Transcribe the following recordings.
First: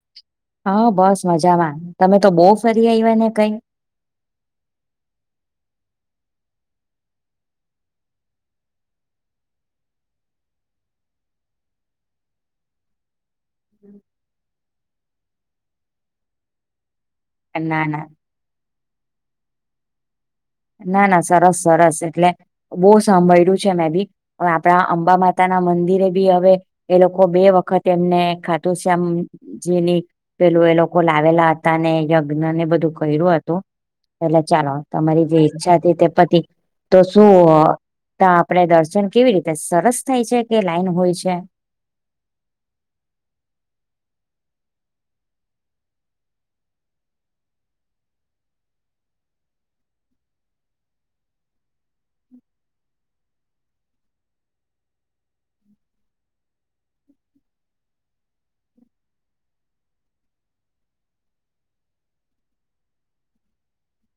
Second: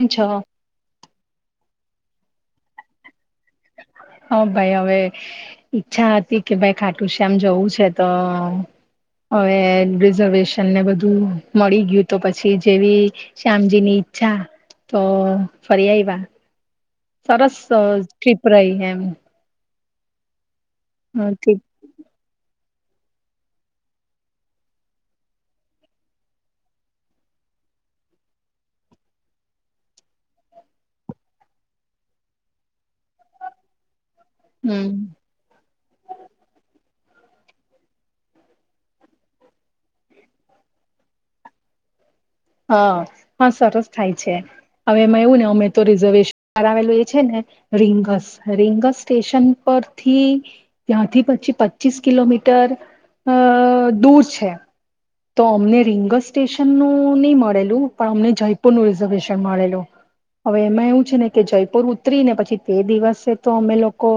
કેમ છો હા બસ મજામાં. તમે તો બહુ ફરી આવી્યા ને. કઈ હા ભાઈ હવે ઈચ્છા હતી કે ભાઈ ખાટુ શ્યામ જવું છે તો, હવે રિઝર્વેશનને બધું મળી ગયું તો પછી જેવી, શ્યામજીની ઈચ્છા, તો ફરી આવ્યા. ના સરસ ના છીપ રહી હૈ. હમ. ના ના સરસ સરસ એટલે બહુ સાંભળ્યું છે મેં બી, આપણા અંબા માતા ના મંદિરે બી હવે, એ લોકો બે વખત એમને ખાતુ શ્યામજીની પેલું એ લોકો લાવેલા હતા ને યજ્ઞ ને બધું કર્યું હતું. પેલા ચાલો હમ તમારી તે પતિ, તો શું આપણે દર્શન કેવી રીતે સરસ થાય છે કે લાઈન હોય છે? હા, હા સરસ થાય છે હવેમાં એવું ને અમે તો રિઝર્વેશન બ આવેલું એ છે ને રીંગસ રીંગસ સ્ટેશન પરથી, ત્યાંથી પછી પચીસ કિલોમીટર, અ દૂર છે. તો અમને રિંગ સ્ટેશનનું નહી મળેલું પણ અમને જયપુરનું રિઝર્વેશન મળેલું, હવે એમાં એવું છે ને કે જયપુર ઉતરી ને પછી તે દિવસે તો અમે લોકો,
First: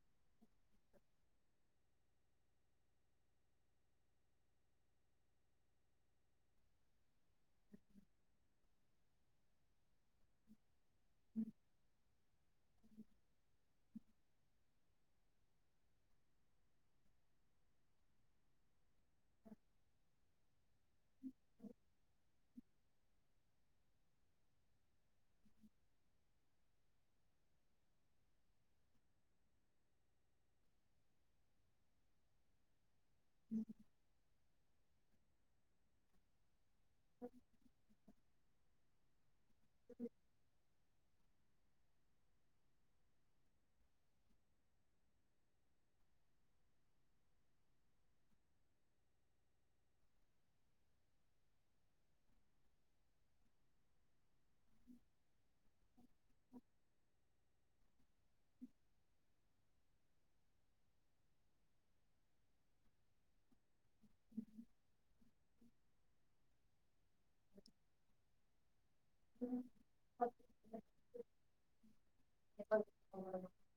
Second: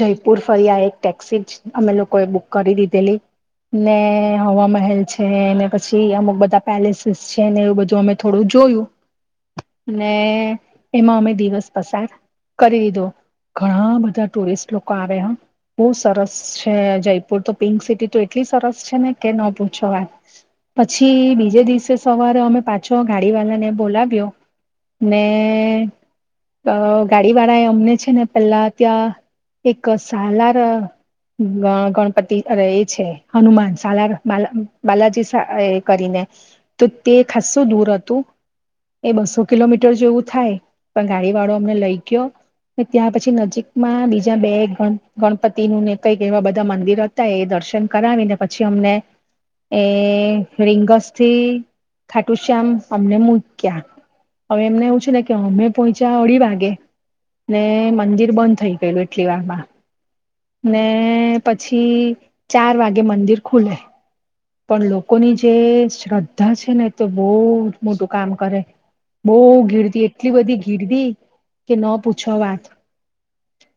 જયપુર ફરી આ એક ટેક્સી જ અમે લોકોએ બુક કરી દીધેલી, ને હવા મહેલ છે. પછી અમુક બધા પેલેસીસ છે ને એવું બધું અમે થોડું જોયું અને એમાં અમે દિવસ પસાર કરી દીધો ઘણા બધા ટુરિસ્ટ લોકો આવે હ બહ સરસ છે જયપુર તો પિંક સિટી તો એટલી સરસ છે ને કે ન પૂછો [inaudible] પછી બીજે દિવસે સવારે અમે પાછો ગાડી વાળા ને બોલાવ્યો, ને ગાડી વાળા એ અમને છે ને પેલા ત્યાં એક સાલાર ગણપતિ ર છે. હનુમાન સાલાાર બાલા બાલાજી સા એ કરીને તો તે ખસું દૂર હતું. એ બસો કિલોમીટર જેવું થાય. પણ ગાડી વાળો અમને લઈ ગયો ને ત્યાં પછી નજીકમાં બીજા બે ગણ ગણપતિ નું ને કંઈક એવા બધા મંદિર હતા એ દર્શન કરાવીને પછી અમને એ રિંગસ થી ખાટુ શ્યામ અમને મૂક્યા. હવે એમને એવું છે ને કે અમે પોય ચા ઢી વાગે ને મં મંદિર બંધ થઈ ગયેલું એટલી વાર માં. ને પછી ચાર વાગે મંદિર ખુલે. પણ લોકોની જે શ્રદ્ધા છે ને એ તો બહુ જ મોટું કામ કરે. બહ ગીરદી એટલી બધી ગીરદી કે ન પૂ છો વાત.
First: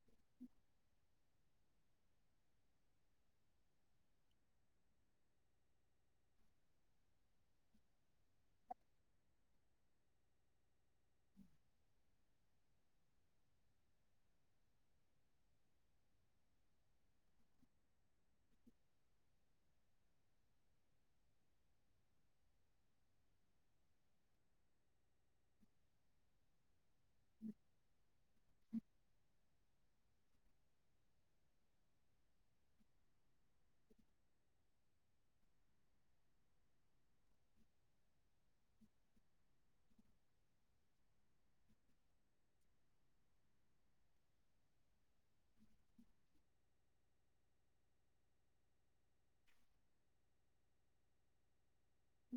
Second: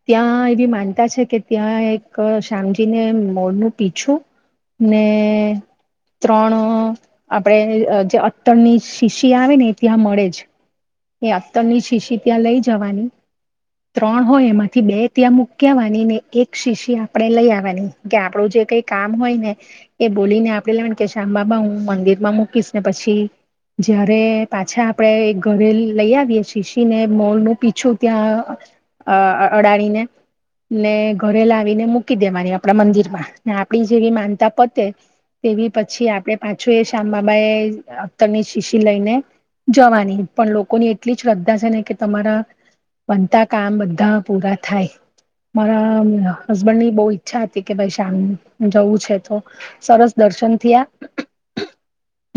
ત્યાં એ વી બી માનતા છે કે ત્યાં એક શામજીને મોર નું પીછું, ને ત્રણ આપણે જે અતરની શીશી આવે ને ઈ ત્યાં મળે જ એ અતરની શીશી ત્યાં લઈ જવાની, ત્રણ હોય એમાંથી બે ત્યાં મૂક્યા આવાની ને એક શીશી આપણે લઈ આવવાની, કે આપણું જે કઈ કામ હોય ને એ બોલીને આપણે લેવાની, કે શ્યામ બાબા હું મંદિર માં મૂકીશ ને પછી જયારે પાછા આપણે ઘરેલ લઈ આવીએ શીશ શીને મોર નું પીછું ત્યાં અહ અડાડીને, ને ઘરે લાવીને મૂકી દેવાની આપણા મંદિર માં. ને આપણી જેવી માનતા પતે તેવી પછી આપણે પાછું એ શ્યામ બાબા એ અતરની શીશી લઈને જવાની, પણ લોક લોકોની એટલી શ્રદ્ધા છે ને કે તમારા બનતા કામ બધા પૂરા થાય. મારા અહ હસબન્ડની બહુ ઈચ્છા હતી કે ભાઈ શામ જવું છે તો સરસ દર્શન થયા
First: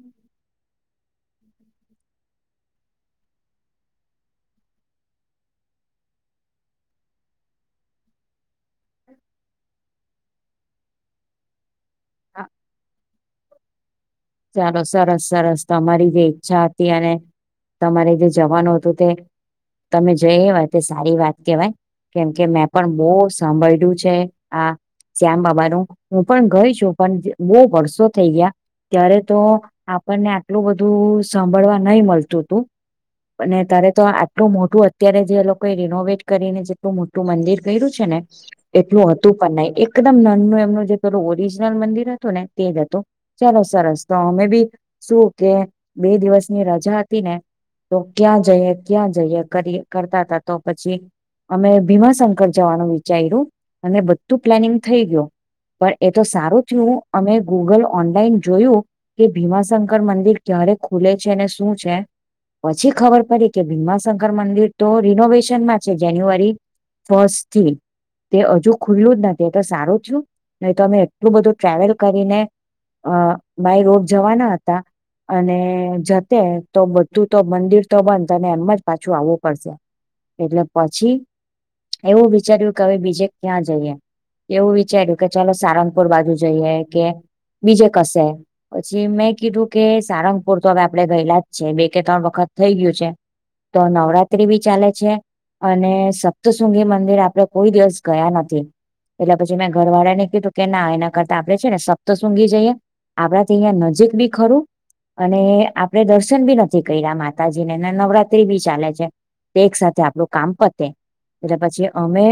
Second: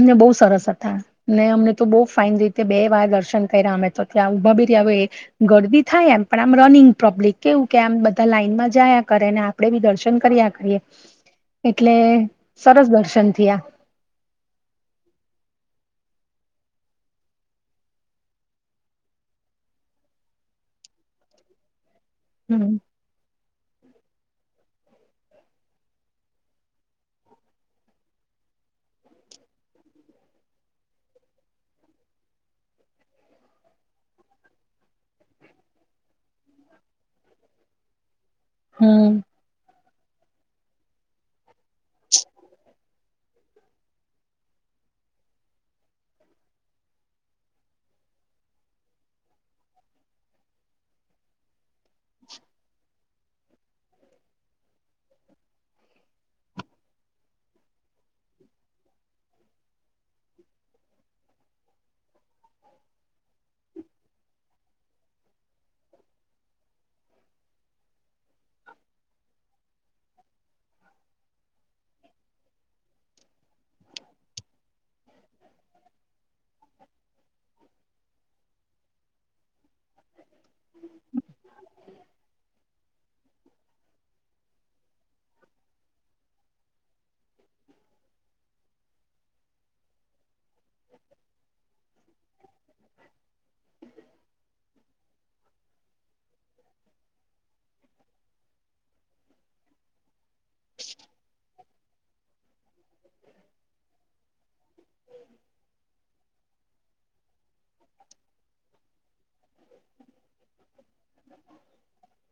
અને બહુ સરસ હતા, ને અમને તો બહું ફાઇન રીતે બે વાર દર્શ દર્શન કયરા અમે તો, ત્યાં ઉભા ભી રહ્યા હોય. ગરદી થાય એમ પણ આમ રનિંગ પ્રબ્લિક કેવું કે આમ બધા લાઈનમાં જ જાયા કરે અને આપણે બી દર્શ [unintelligible] કર્યા કરીએ. એટલે સરસ દર્શન ગ્યા. ચાલો સરસ-સરસ તમારી જે ઈચ્છા હતી અને તમારે જે જવાનું હતું તે તમે જઈ આવ્યા તે સારી વાત કહેવાય. કેમ કે હમ મેં પણ બહુ સાંભળ્યું છે. હા શ્યામ બાબા નું, હું પણ ગઈ છું પણ બહુ વર્ષો થઈ ગયા. ત્યારે તો આપણને આટલું બધું સાંભળવા નહી મળતું તું, અને ત્યારે તો આટલું મોટું અત્યારે જે લોકોએ રિનોવેટ કરીને જેટલું મોટું મંદિર કયરું છે ને એટલું હમ હતું પણ નહી. એક એકદમ નાનનું એમનું જે પેલું ઓરિજિનલ મંદિર હતું ને તે જ હતું. ચાલો સરસ તો અમે બી શું કે બે દિવસ ની રજા હતી ને તો ક્યાં જઈએ-ક્યાં જઈએ કરીએ કરતા તા તો પછી અમે ભીમાશંકર જાવાનું ચાયરું અને બધું પ્લાનિંગ થઈ ગયું, પણ એ તો સારું થયું અમે ગૂગલ ઓનલાઈન જોયું કે ભીમાશંકર મંદિર ક્યારે ખુલે છે ને શું છે, પછી ખબર પડી કે ભીમાશંકર મંદિર તો રિનોવેશનમાં છે જાન્યુઆરી ફસ્ટ થી, તે હજુ ખુયલું જ નથી તે તો સારું થયું નહી તો અમે એટલું બધું ટ્રાવેલ કરીને અહ બાય રોડ જવાના હતા, અને જતે તો બધું તો મંદિર તો બંધ અને એમ જ પાછું આવું પડશે એટલે પછી એવું વિચાર્યું કે હવે બીજે ક્યાં જઈએ, એવું વિચાર્યું કે ચાલો સારંગપુર બાજુ જઈએ કે. બીજે કસે પછી મેં કીધું કે સારંગ. પૂર તો હવે આપડે ગયેલા જ છે બે કે ત્રણ વખત થઈ ગયું છે તો નવરાત્રી બી ચાલે છે અને સપ્તશુંંગી મંદિર આપડે કોઈ દિવસ ગયા નથી એટલે પછી મેં ઘર વાળા ને કીધું કે ના એના કરતા આપડે છે ને સપ્ત. શુંંગી જઈ આપડા થી અહયા નજીક બી ખરું અને આપણે દર્શન બી નથી કર્યા મા. માતાજી ને નવરાત્રી બી ચાલે છે તે એક સાથે આપણું કામ પતે એટલે પછી અમે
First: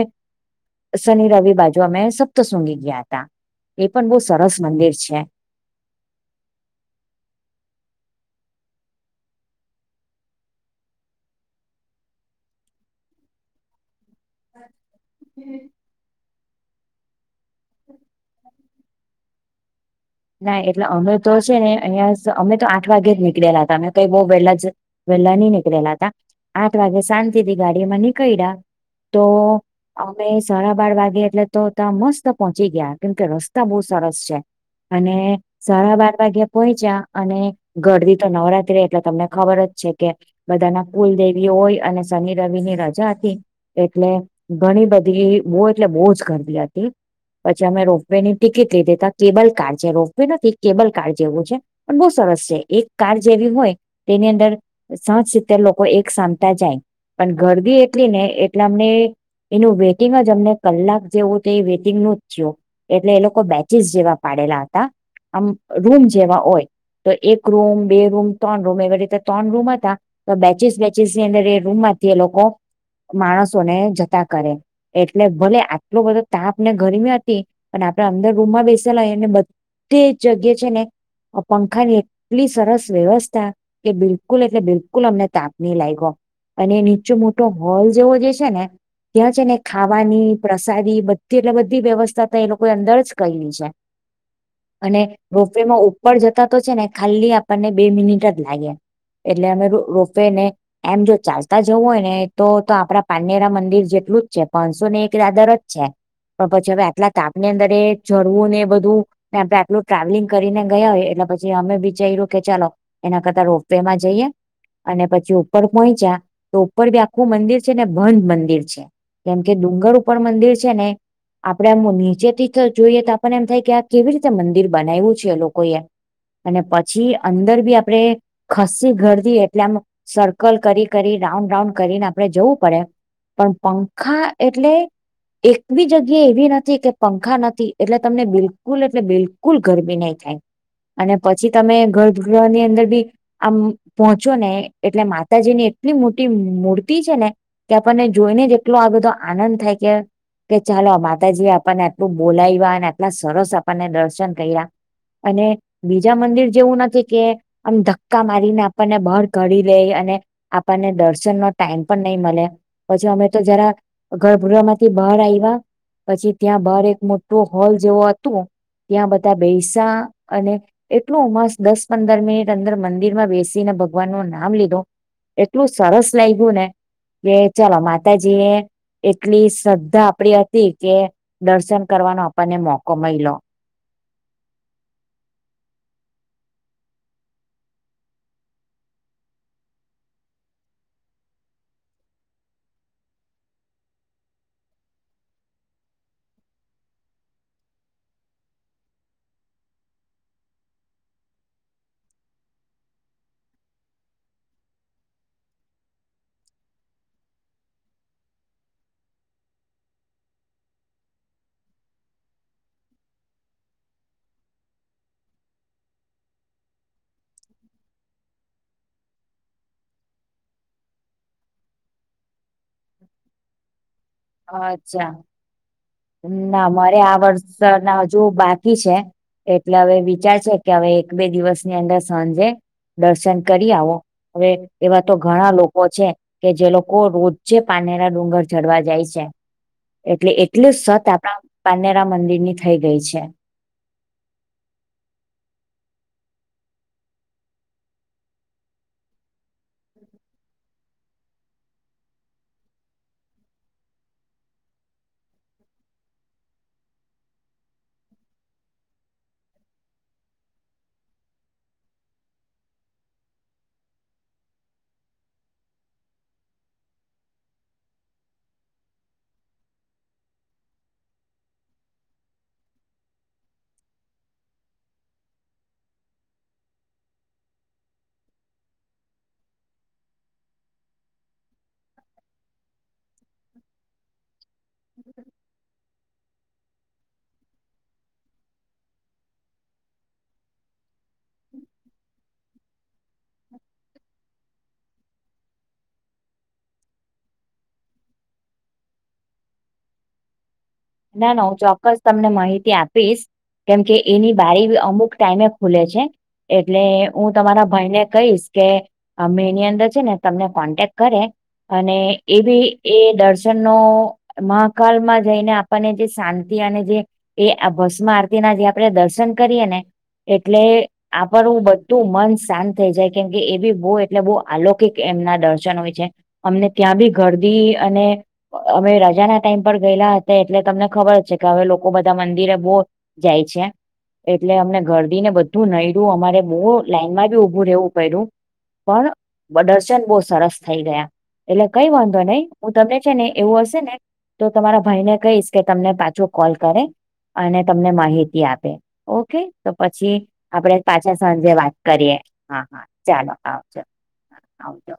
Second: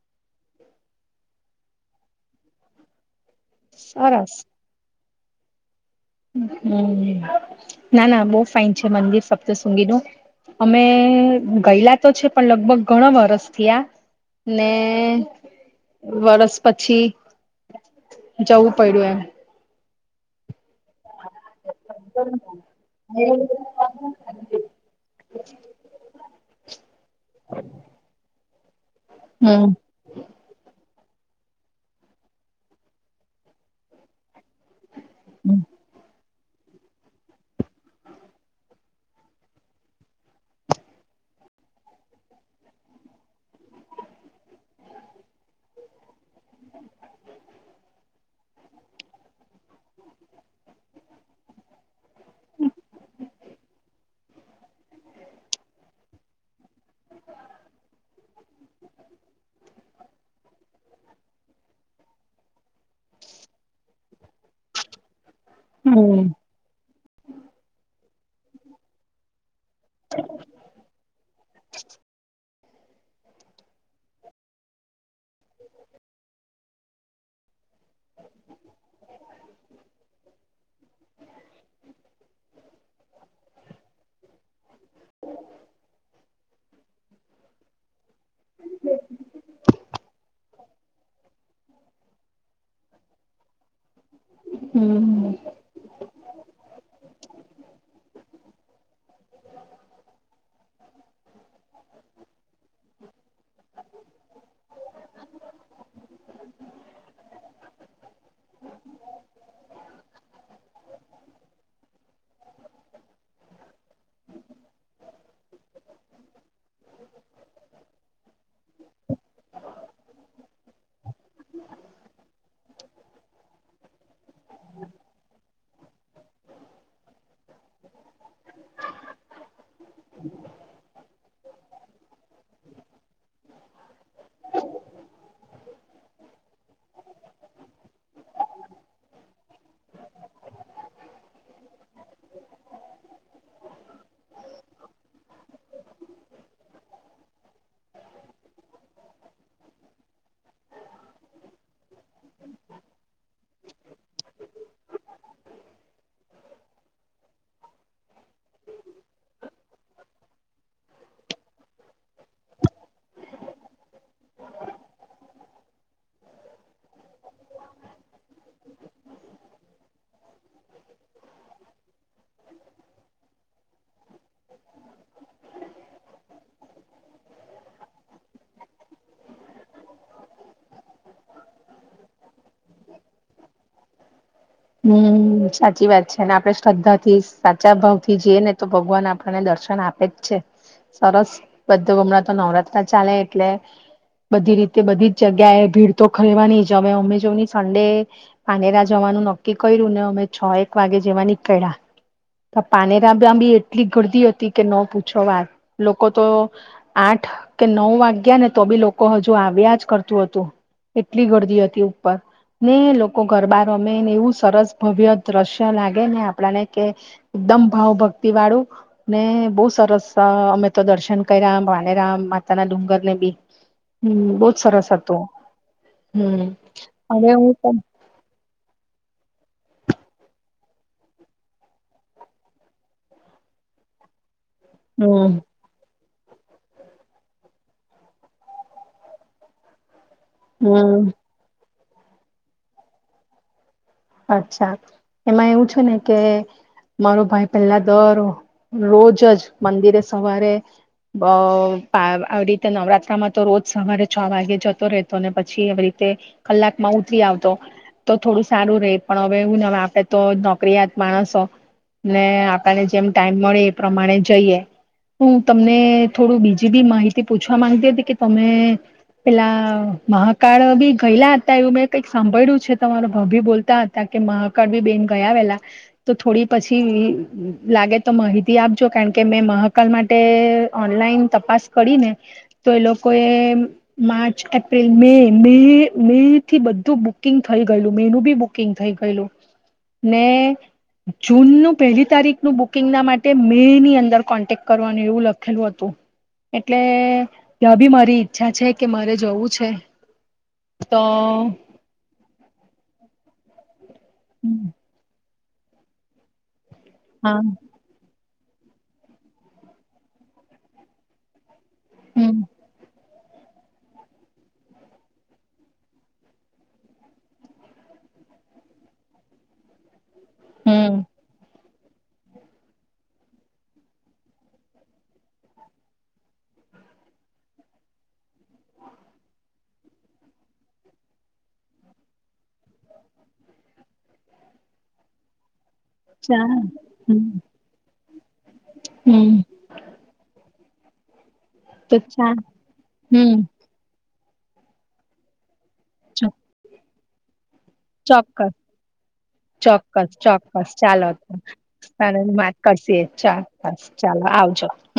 શનિ રવિ બાજુ અમે સપ્તસુંંગી ગયા હતા એ પણ બહુ સરસ. છે. હમ ના ના બહુ ફાઇન છે મંદિર સપ્તસુંંગીનું અમે ગયેલા તો છે પણ લગભગ ઘણા વરષથી આ. ને વરસ. પછી જવું પડ્યું એમ. ના એટ. એટલે અમે તો છે ને અહિયાં અમે તો આઠ વાગે જ એમ નીકળેલા હતા અમે કઈ બહ વહેલા જ વેલા નઈ નીકળેલા હતા આઠ વાગે શાંતિથી ગાડીમાં નીકળ્યા તો હમ અમે સાડા બાર વાગે. એટલે તો ત્યાં મસ્ત પહોંચી ગયા કેમ કે રસ્તા બહુ સરસ છે. અને સાડા બાર વાગ્યા. પહોંચ્યા અને ઘરદી તો નવરાત્રી એટલે તમને ખબર જ છે કે બધા ના કુલદેવી હોય અને શનિ રવિ ની રજા હતી એટલે ઘણી બધી બહ એટલે બહુ જ ઘરદી. રાત્રે પછી અમે રો. બેની ટિકિટ લીધી તો આ કેબલ. [inaudible] રોપવે નથી કેબલ કાર જેવું છે પણ બહુ સરસ છે એક કાર જેવી હોય તેની અંદર સાત સિત્તેર લોકો એક સામતા જાય પણ ગરબી એટલી ને એટલે અમને એનું વેટિંગ જ અમને કલાક જેવું તે એ વેટિંગ નું જ થયું એટલે એ લોકો બેચિસ જેવા. પાડેલા હતા. આમ રૂમ હમ જેવા હોય. તો એક રૂમ બે રૂમ ત્રણ રૂમ એવી રીતે ત્રણ રૂમ. તો બેચિસ બેચિસ ની અંદર એ રૂમમાંથી એ લોકો. માણસોને જતા કરે એટલે ભલે આટલો બધો તાપ ને ગરમી હતી પણ આપડે અંદર રૂમમાં બેસી. પંખાની એટલી સરસ વ્યવસ્થા કે બિલકુલ એટલે બિલકુલ અમને તાપ નઇ લાગ્યો અને નીચો મોટો હોલ્. લૌકોએ જે છે ને ત્યાં છે ને ખાવાની પ્રસાદી બધી એટલે બધી વ્યવસ્થા તો એ લોકોએ અંદર જ કઇની છે અને હમ રોપવેમાં ઉપર જતા તો છે ને ખાલી આપણને બે મિનિટ જ લાગે એટલે અમે રોપે ને એમ જો ચાલતા જવું હોય ને તો તો આપડા પાંનેરા મંદિર જેટલું જ છે પાંચસો ને એક દાદર જ છે પણ પછી હવે આટલા તાપ ની અંદર એ ચડવું ને બદુ આટલું ટ્રાવેલિંગ કરીને ગયા હોય એટલે પછી અમે વિચાર્યું કે ચાલો એના કરતા રોપવેમાં જઈએ અને પછી ઉપર પહોંચ્યા તો ઉપર બી આખું મંદિર છે ને બંધ મંદિર છે કેમ કે ડુંગર ઉપર મંદિર છે ને આપડે એમ નીચે થી જોઈએ તો આપને એમ થાય કે કેવી રીતે મંદિર બનાવ્યું છે લોકોએ અને પછી અંદર બી આપડે ખાસી ઘરદી એટલામા સર્કલ કરી કરી રાઉન્ડ રાઉન્ડ કરીને આપણે જવું પડે પણ પંખા એટલે એક બી જગ્યા એવી નથી કે પંખા નથી એટલે તમને બિલકલ બિલકુલ એટલે બિલકુલ ગરમી નહી થાય અને પછી તમે ગર્ભગ્રહ ની અંદર બી આમ પહોંચો ને એટલે માતાજીની એટલી મોટી મૂર્તિ છે ને કે આપણને જોઈને જ એટલો આ બધો આનંદ થાય કે કે ચાલો માતાજી આપણને એટલું બોલાવવા અને આટલા સરસ અને દર્શન કર્યા અને બીજા મંદિર જેવું નથી કે આમ ધક્કા મારીને આપણને બહાર કદી લે અને આપણને દર્શન નો ટાઈમ પણ નહી મળે પછી અમે તો જરા ગરભૂરા માંથી બહાર આવ્યા પછી ત્યાં બહાર એક મોટું હોલ જેવો હતું ત્યાં બધા બેૈસા અને એટલું મસ્ત દસ પંદર મિનિટ અંદર મંદિરમાં બેસીને ભગવાન નું નામ લીધું એટલું સરસ લાગ્યું ને કે ચાલો માતાજી એ એટલી શ્રદ્ધા આપડી હતી કે દર્શન કરવાનો આપણને મોકો માઈલો હમ સાચી વાત છે અને આપડે શ્રદ્ધા થી સાચા ભાવ થી જઈએ ને તો ભગવાન આપણને દર્શન આપે જ છે સરસ બધા હમણાં તો નવરાત્ર ચાલે એટલે બધી રીતે બધી જ જગ્યાએ ભીડ તો ખલવાની જમે અમે જોવ હી સંડે પાનેરા જવાનું ન કે કર્યું ને અમે છ એક વાગે જેવા નીકળ્યા પાનેરાબા બી એટલી ગરદી હતી કે ન પૂછો વાત લોકો તો આઠ કે નવ વાગ્યા ને તો બી લોકો હજુ આવ્યા જ કરતું હતુ, એટલી ગરદી હતી ઉપર ને લોકો ઘરબા રમેને એવું સરસ ભવ્ય દ્રશ્ય લાગે ને આપણાને કે. એકદમ ભાવ ભક્તિ વાળું ને બઉ સરસ અમે તો દર્શન કર્યામ વાણેરા માતાના ડુંગર ને બી. હમ બહુત સરસ અચ્છા હતો. ના મારે આ વર્ષ ના હજુ બાકી છે. એટલે હવે વિચાર છે કે હવે એક બે દિવસની અંદર સાંજે દર્શન કરી આવો. હવે એવા તો હમ ઘણા લોકો છે. કે જે લોકો રોજે પાનેરા ડુંગર ચડવા જાય છે એટલે. એટલું સત હમ આપ પાનેરા મંદિરની થઈ ગઈ છે. અચ્છા એમાં એવું છે ને કે મારો ભાઈ પેલા દર રોજ જ મંદિરે સવારે અ આવી રીતે નવરાત્રમાં તો રોજ સવારે છ વાગે જતો રહેતો, ને પછી આવી રીતે કલાકમાં ઉતરી આવતો તો થોડું સારું રહે. પણ હવે એને આપડે તો નોકરીયાત માણસો ને આપણને જેમ ટાઈમ મળે એ પ્રમાણે જઈએ, હું તમને થોડું બીજી બી માહિતી પૂછવા માંગતી હતી કે તમે પેલા મહાકાળ બી ગયેલા હતા એવું મેં કઈક સાંભળ્યું છે તમારો ભાવ ભી બોલતા હત ત કે મહાકાળ બી બેન ગયા વેલા તો થોડી પછી લાગે તો માહિતી આપજો કારણ કે મેં મહાકાલ માટે ઓનલાઈન તપાસ કરી ને તો એ લોકો એ મા એપ્રિલ મે બે મે થી બધું બુકિંગ થઈ ગયેલું મેનું બી બુક બુકિંગ થઈ ગયેલું ને જૂનનું પહેલી તારીખનું બુકિંગના માટે મે ની અંદર કોન્ટેક કરવાનું એવું લખેલું હતું, એટલે તાબી મારી ઈચ્છા છે કે મારે જવું છે. તો ના ના હું ચોક્કસ તમને માહિતી આપ પીશ કેમ કે. એની બારી અમુક ટાઈમે ખુલે છે એટ એટલે હું હા તમારા ભાઈ ને કહીશ. કે અમે એની અંદર છે ને તમને કોન્ટેક્ટ કરે. અને હમ એ બી એ દર્શન નો મહાકાલ માં જઈને આ આપને જે શાંતિ અને જે એ ભસ્મ આરતી ના જે આપણે દર્શન કરીય ને. એટલે હમ આ હું બધ તું મન શાંત થઈ જાય કેમકે એ બી બહુ એટલે બઉ આલોકિક એમના દર્શન હોય છે, અમને ત્યાં બી ઘરદી અને અમે રજાના ટાઈમ પર ગયેલા. એટલે તમને ખબર છે કે હવે લોકો બધા મંદિરે બહુ જાય છે એટલે અમને ઘરદી ને બધું નહીર્યું અમારે ચા બહુ હમ લાઈનમાં બી ઊભું રહેવું પડ્યું પણ હમ બદરશન બહુ સરસ. થઈ ગયા. એટલે કઈ તો વાંધો ચા નહી હું તમને છે ને હમ એવું હશે ને. તો તમારા ભાઈ ને. કઈશ. કે તમને પાછું કોલ કરે. અને તમને માહિતી ચોક્કસ આપે ઓકે તો ચોક્કસ પછી ચોક્કસ આપડે ચાલો પાછા તો સાંજે વાત કરીએ વાત હા હા કરશે ચાલો આવજો ચોક્કસ ચાલો આવજો.